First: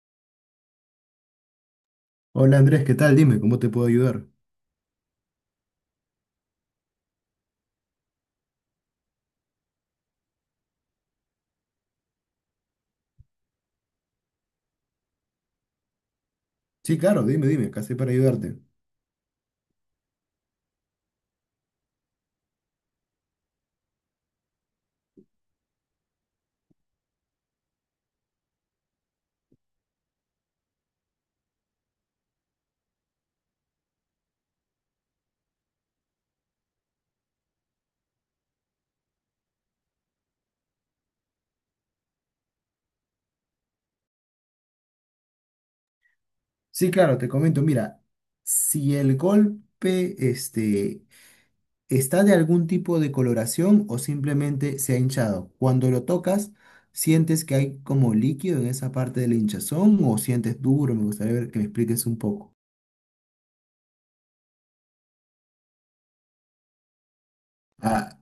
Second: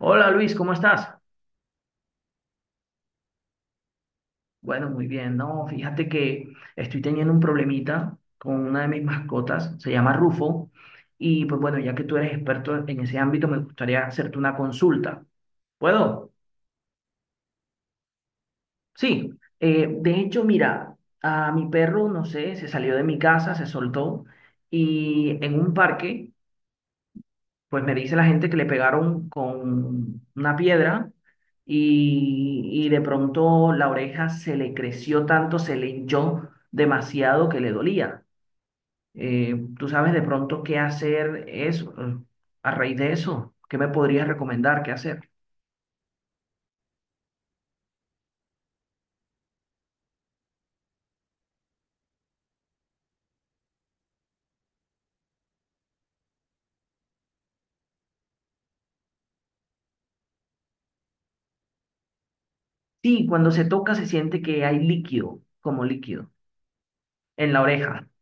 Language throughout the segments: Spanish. Hola Luis, ¿cómo estás? Hola Andrés, ¿qué tal? Dime, ¿cómo te puedo ayudar? Bueno, muy bien. No, fíjate que estoy teniendo un problemita con una de mis mascotas, se llama Rufo, y pues bueno, ya que tú eres experto en ese ámbito, me gustaría hacerte una consulta. ¿Puedo? Sí, claro, dime, dime, ¿qué haces para ayudarte? Sí. Eh, de hecho, mira, a mi perro, no sé, se salió de mi casa, se soltó, y en un parque pues me dice la gente que le pegaron con una piedra y, y de pronto la oreja se le creció tanto, se le hinchó demasiado que le dolía. Eh, ¿tú sabes de pronto qué hacer eso, eh, a raíz de eso? ¿Qué me podrías recomendar qué hacer? Sí, claro, te comento, mira, si el golpe este, está de algún tipo de coloración o simplemente se ha hinchado, cuando lo tocas, ¿sientes que hay como líquido en esa parte de la hinchazón o sientes duro? Me gustaría ver que me expliques un poco. Sí, cuando se toca se siente que hay líquido, como líquido, en la oreja. Ah.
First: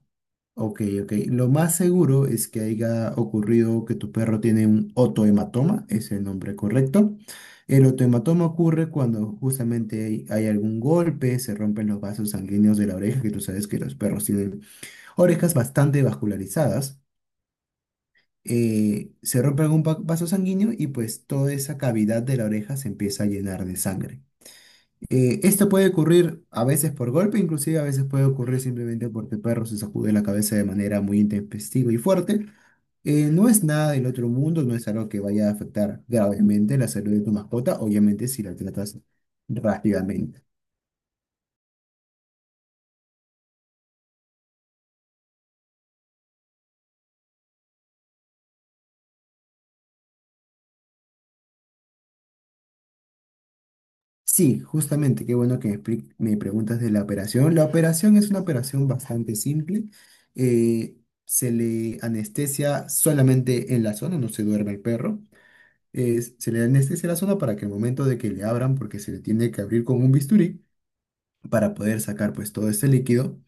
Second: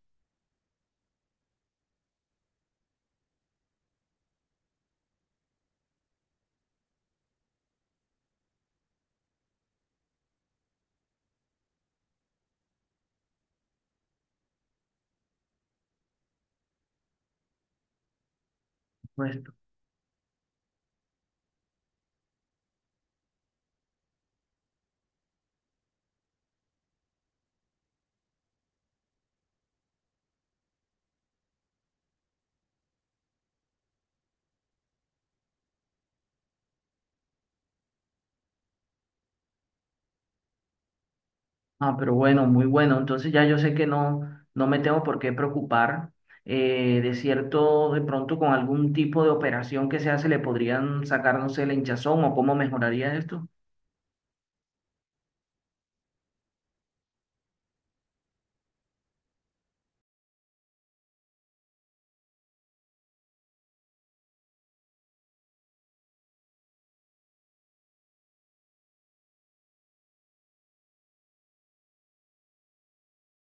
Ok, ok. Lo más seguro es que haya ocurrido que tu perro tiene un otohematoma, es el nombre correcto. El otohematoma ocurre cuando justamente hay, hay algún golpe, se rompen los vasos sanguíneos de la oreja, que tú sabes que los perros tienen orejas bastante vascularizadas. eh, Pues se rompe algún va- vaso sanguíneo y pues toda esa cavidad de la oreja se empieza a llenar de sangre. Eh, esto puede ocurrir a veces por golpe, inclusive a veces puede ocurrir simplemente porque el perro se sacude la cabeza de manera muy intempestiva y fuerte. Eh, no es nada del otro mundo, no es algo que vaya a afectar gravemente la salud de tu mascota, obviamente si la tratas rápidamente. Ah, pero bueno, muy bueno. Entonces ya yo sé que no, no me tengo por qué preocupar. eh, de cierto, de pronto con algún tipo de operación que se hace le podrían sacar, no sé, la hinchazón o cómo mejoraría esto. Sí, justamente, qué bueno que me, expli- me preguntas de la operación. La operación es una operación bastante simple. Eh, se le anestesia solamente en la zona, no se duerme el perro. eh, se le anestesia la zona para que al momento de que le abran, porque se le tiene que abrir con un bisturí, para poder sacar pues todo este líquido,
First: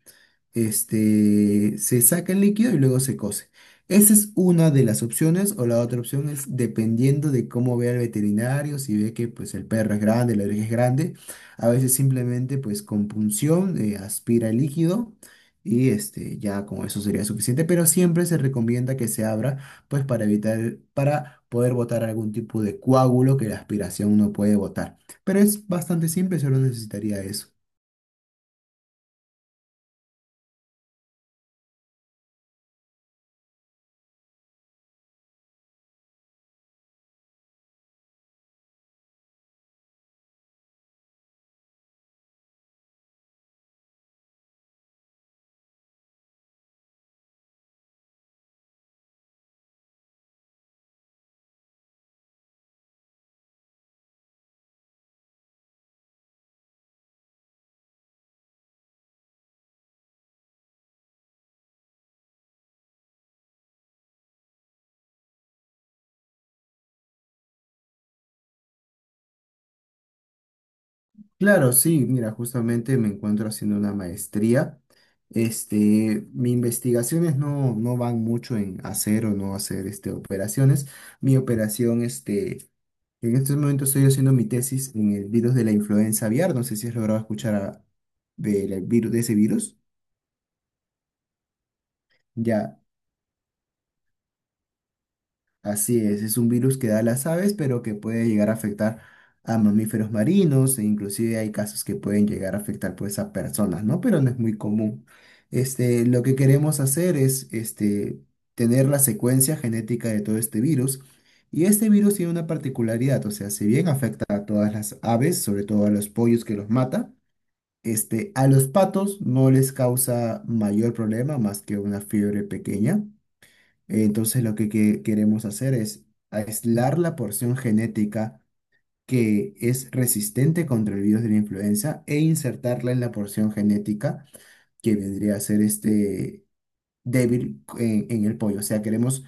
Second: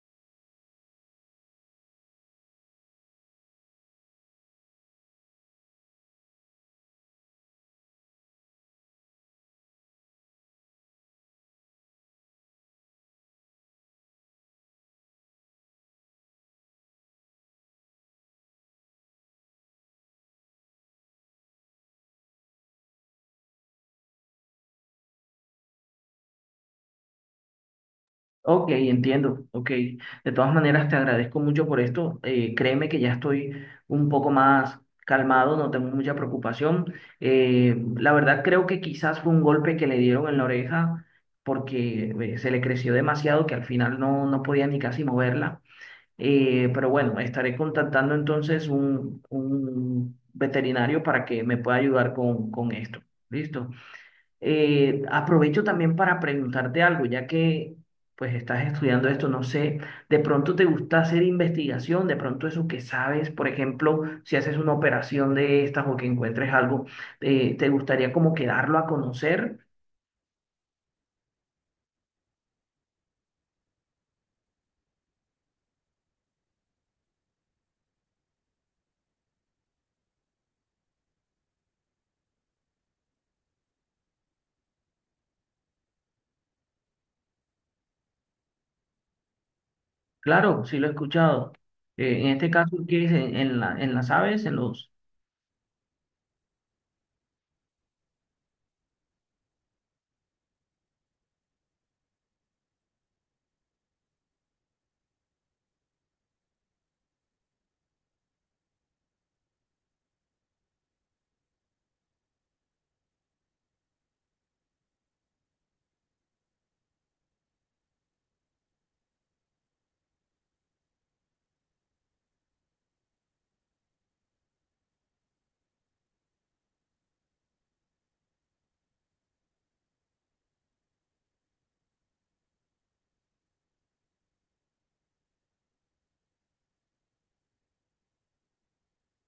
este, se saca el líquido y luego se cose. Esa es una de las opciones, o la otra opción es dependiendo de cómo vea el veterinario, si ve que pues el perro es grande, la oreja es grande, a veces simplemente pues con punción eh, aspira el líquido y este ya con eso sería suficiente, pero siempre se recomienda que se abra pues para evitar, para poder botar algún tipo de coágulo que la aspiración no puede botar. Pero es bastante simple, solo necesitaría eso. Ok, entiendo. Ok. De todas maneras, te agradezco mucho por esto. eh, créeme que ya estoy un poco más calmado, no tengo mucha preocupación. eh, la verdad creo que quizás fue un golpe que le dieron en la oreja porque eh, se le creció demasiado que al final no, no podía ni casi moverla. Eh, pero bueno, estaré contactando entonces un, un veterinario para que me pueda ayudar con, con esto. ¿Listo? Eh, aprovecho también para preguntarte algo, ya que pues estás estudiando esto, no sé, de pronto te gusta hacer investigación, de pronto eso que sabes, por ejemplo, si haces una operación de estas o que encuentres algo, eh, ¿te gustaría como que darlo a conocer? Claro, sí, mira, justamente me encuentro haciendo una maestría. Este, mis investigaciones no, no van mucho en hacer o no hacer este, operaciones. Mi operación, este, en estos momentos estoy haciendo mi tesis en el virus de la influenza aviar. No sé si has logrado escuchar a- del virus, de ese virus. Claro, sí lo he escuchado. Eh, en este caso, Ya, ¿qué es? ¿En, en la- en las aves, en los... Así es, es un virus que da a las aves, pero que puede llegar a afectar a mamíferos marinos e inclusive hay casos que pueden llegar a afectar pues a personas, ¿no? Pero no es muy común. Este, lo que queremos hacer es este, tener la secuencia genética de todo este virus y este virus tiene una particularidad, o sea, si bien afecta a todas las aves, sobre todo a los pollos que los mata, este, a los patos no les causa mayor problema más que una fiebre pequeña. Entonces lo que, que- queremos hacer es aislar la porción genética que es resistente contra el virus de la influenza e insertarla en la porción genética que vendría a ser este débil en, en el pollo. O sea, queremos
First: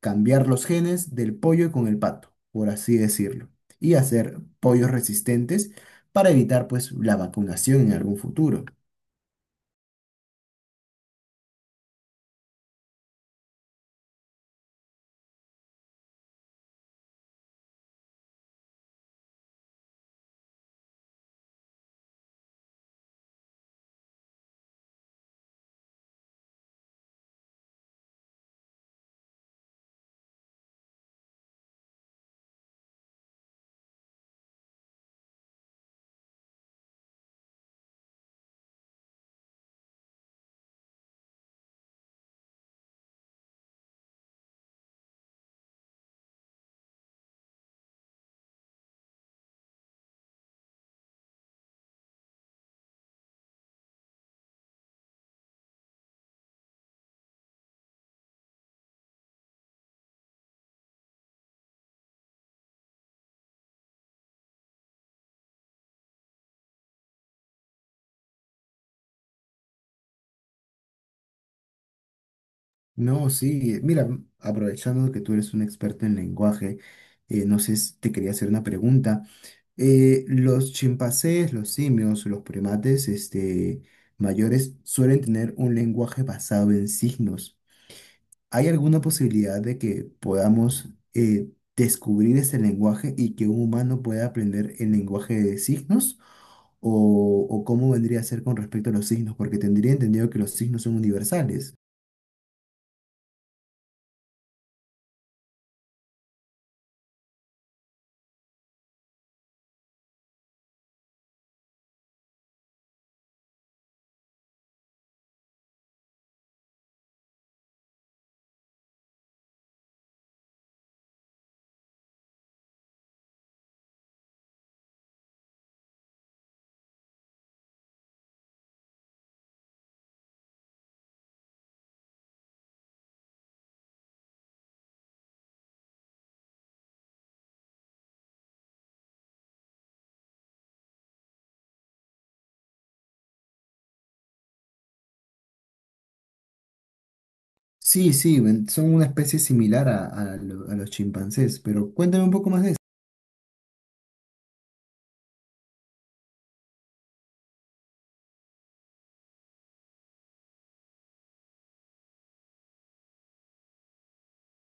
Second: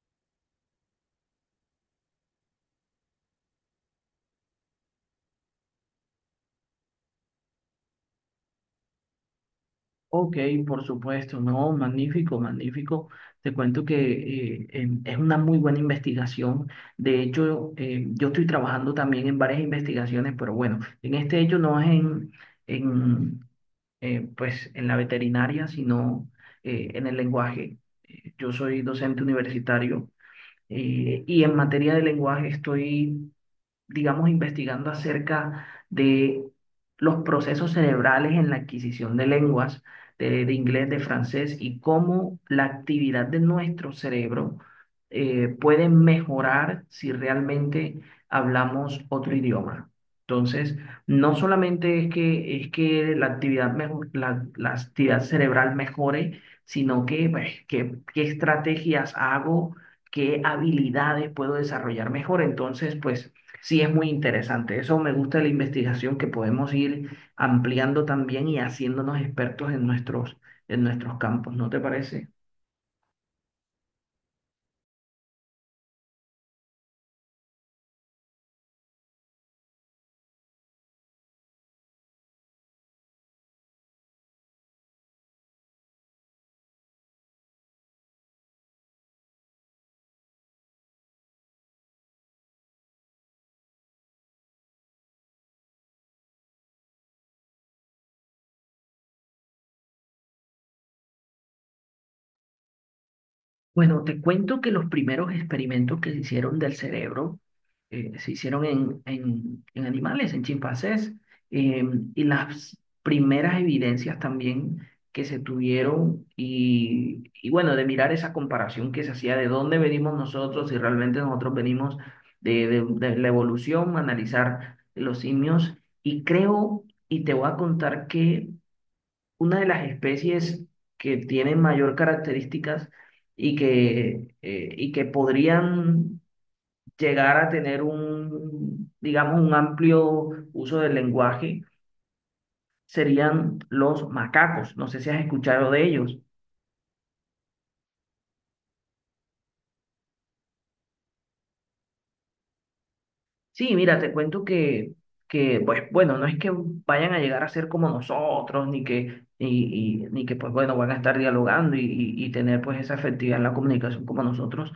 cambiar los genes del pollo con el pato, por así decirlo, y hacer pollos resistentes para evitar pues la vacunación en algún futuro. Ok, por supuesto, no, magnífico, magnífico. Te cuento que eh, em, es una muy buena investigación. De hecho, eh, yo estoy trabajando también en varias investigaciones, pero bueno, en este hecho no es en, en, eh, pues, en la veterinaria, sino eh, en el lenguaje. Eh, Yo soy docente universitario eh, y en materia de lenguaje estoy digamos, investigando acerca de los procesos cerebrales en la adquisición de lenguas, de, de inglés, de francés, y cómo la actividad de nuestro cerebro eh, puede mejorar si realmente hablamos otro idioma. Entonces, no solamente es que, es que la actividad, mejor, la, la actividad cerebral mejore, sino que, pues, qué qué estrategias hago, qué habilidades puedo desarrollar mejor. Entonces, pues Sí, es muy interesante. Eso me gusta de la investigación, que podemos ir ampliando también y haciéndonos expertos en nuestros, en nuestros campos, ¿no te parece? No, sí, mira, aprovechando que tú eres un experto en lenguaje, eh, no sé si te quería hacer una pregunta. Eh, los chimpancés, los simios, los primates, este, mayores suelen tener un lenguaje basado en signos. ¿Hay alguna posibilidad de que podamos eh, descubrir ese lenguaje y que un humano pueda aprender el lenguaje de signos? ¿O, o cómo vendría a ser con respecto a los signos? Porque tendría entendido que los signos son universales. Bueno, te cuento que los primeros experimentos que se hicieron del cerebro eh, se hicieron en, en, en animales, en chimpancés, eh, y las primeras evidencias también que se tuvieron y, y bueno, de mirar esa comparación que se hacía de dónde venimos nosotros, si realmente nosotros venimos de, de, de la evolución, analizar los simios, y creo, y te voy a contar que una de las especies que tienen mayor características y que, eh, y que podrían llegar a tener un, digamos, un amplio uso del lenguaje serían los macacos. No sé si has escuchado de ellos. Sí, sí, ven- son una especie similar a, a lo- a los chimpancés, pero cuéntame un poco más de eso. Sí, mira, te cuento que, que pues bueno, no es que vayan a llegar a ser como nosotros, ni que, y y- ni que pues bueno, van a estar dialogando y, y y tener pues esa efectividad en la comunicación como nosotros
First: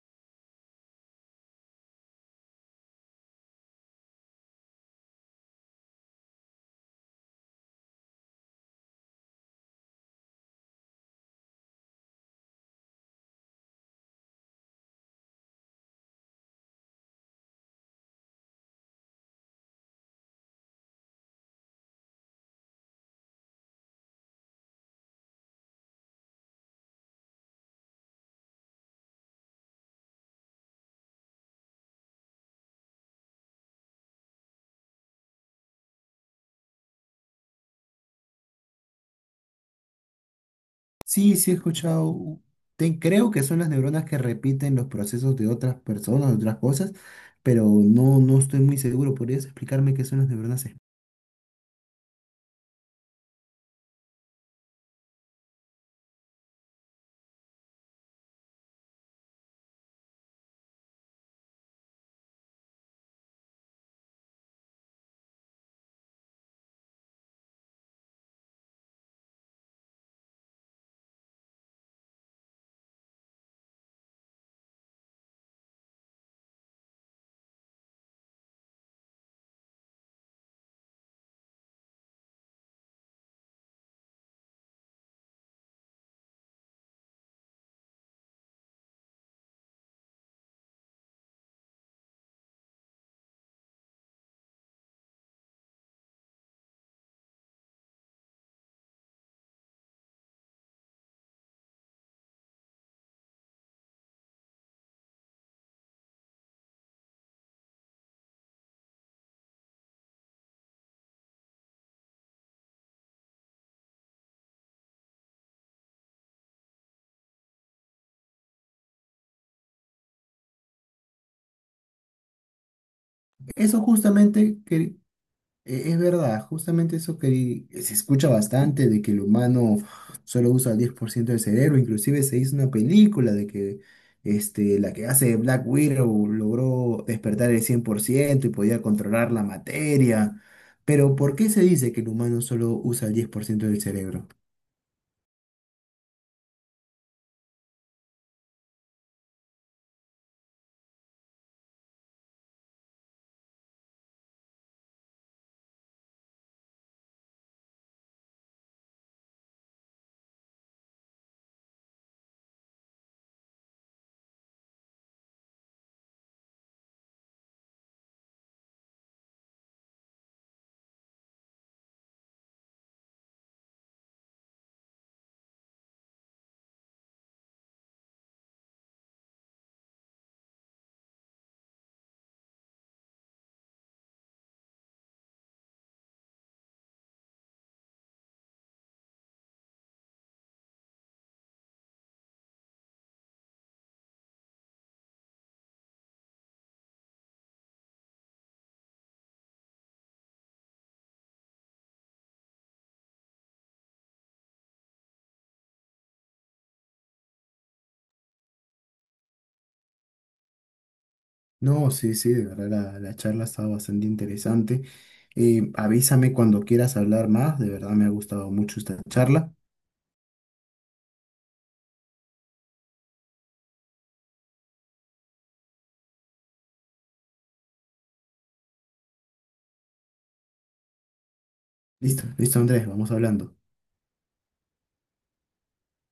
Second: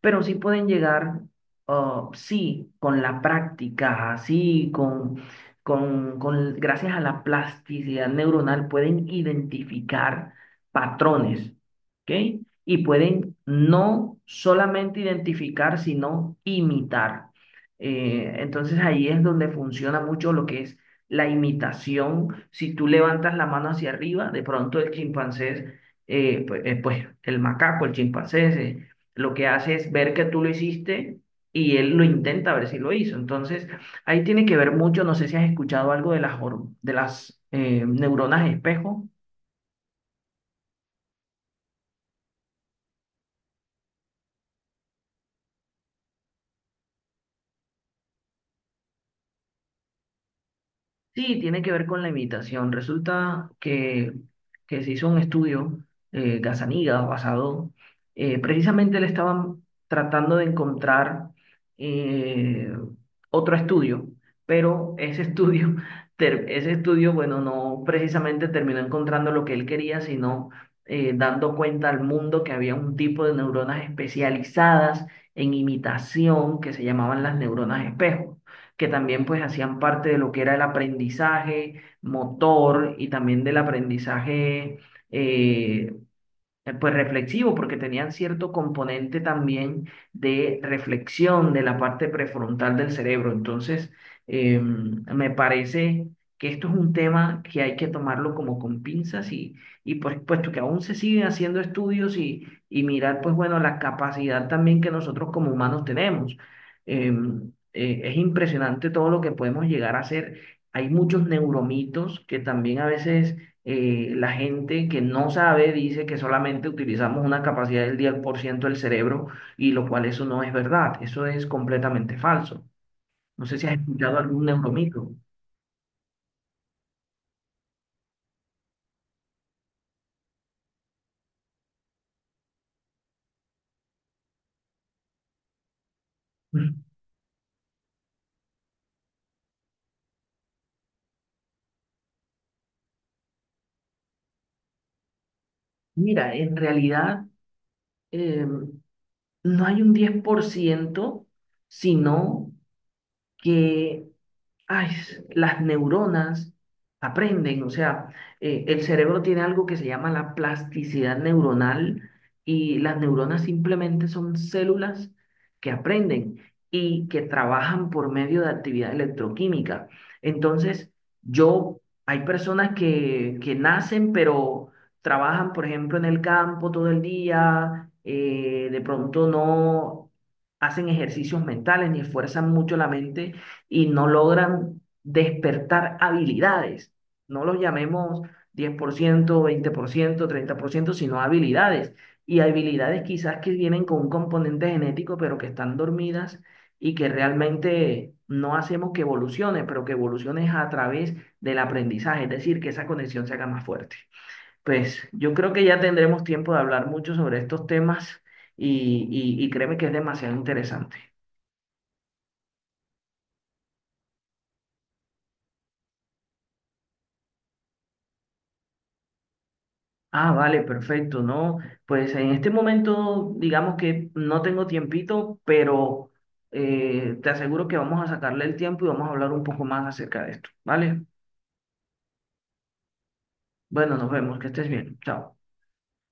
pero sí pueden llegar, ah, sí, con la práctica, sí, con, con, con, gracias a la plasticidad neuronal pueden identificar patrones, ¿ok? Y pueden no solamente identificar, sino imitar. Eh, entonces ahí es donde funciona mucho lo que es la imitación. Si tú levantas la mano hacia arriba, de pronto el chimpancé, eh, pues, eh, pues, el macaco, el chimpancé, se- lo que hace es ver que tú lo hiciste y él lo intenta ver si lo hizo. Entonces, ahí tiene que ver mucho, no sé si has escuchado algo de las, hor- de las eh, neuronas espejo. Sí, sí he escuchado, u- te- creo que son las neuronas que repiten los procesos de otras personas, de otras cosas, pero no, no estoy muy seguro. ¿Podrías explicarme qué son las neuronas? espe- Sí, tiene que ver con la imitación. Resulta que, que se hizo un estudio, eh, Gazzaniga, basado, eh, precisamente le estaban tratando de encontrar eh, otro estudio, pero ese estudio, ter- ese estudio, bueno, no precisamente terminó encontrando lo que él quería, sino eh, dando cuenta al mundo que había un tipo de neuronas especializadas en imitación que se llamaban las neuronas espejo que también pues hacían parte de lo que era el aprendizaje motor y también del aprendizaje eh, eh, pues reflexivo, porque tenían cierto componente también de reflexión de la parte prefrontal del cerebro. Entonces, eh, me parece que esto es un tema que hay que tomarlo como con pinzas y, y por supuesto que aún se siguen haciendo estudios y, y mirar, pues bueno, la capacidad también que nosotros como humanos tenemos. Eh, eh, es impresionante todo lo que podemos llegar a hacer. Hay muchos neuromitos que también a veces eh, la gente que no sabe dice que solamente utilizamos una capacidad del 10% del cerebro y lo cual eso no es verdad, eso es completamente falso. No sé si has Eso escuchado algún justamente E- neuromito. Es verdad, justamente eso que se escucha bastante, de que el humano solo usa el 10% del cerebro, inclusive se hizo una película de que este, la que hace Black Widow Mm. logró despertar el 100% y podía controlar la materia. Pero ¿por qué se dice que el humano solo usa el 10% del cerebro? Mira, en realidad eh, no hay un 10% sino que ay, las neuronas aprenden, o sea, eh, el cerebro tiene algo que se llama la plasticidad neuronal y las neuronas simplemente son células que aprenden y que trabajan por medio de actividad electroquímica. Entonces, yo, hay personas que, que nacen, pero trabajan, por ejemplo, en el campo todo el día, eh, de pronto no hacen ejercicios mentales ni esfuerzan mucho la mente y no logran despertar habilidades. No los llamemos diez por por ciento ciento veinte por ciento, treinta por ciento sino habilidades. Y habilidades quizás que vienen con un componente genético, pero que están dormidas y que realmente no hacemos que evolucione, pero que evolucione a través del aprendizaje, es decir, que esa conexión se haga más fuerte. Pues yo creo que ya tendremos tiempo de hablar mucho sobre estos temas y, y, y créeme que es demasiado interesante. No, sí, sí, de verdad la, la charla estaba bastante interesante. Eh, avísame cuando quieras hablar más, de verdad me ha gustado mucho esta charla. Ah, vale, perfecto, ¿no? Pues en este momento, digamos que no tengo tiempito, pero eh, te aseguro que vamos a sacarle el tiempo y vamos a hablar un poco más acerca de esto, ¿vale? Listo, listo Andrés, vamos hablando. Bueno, nos vemos, que estés bien, chao.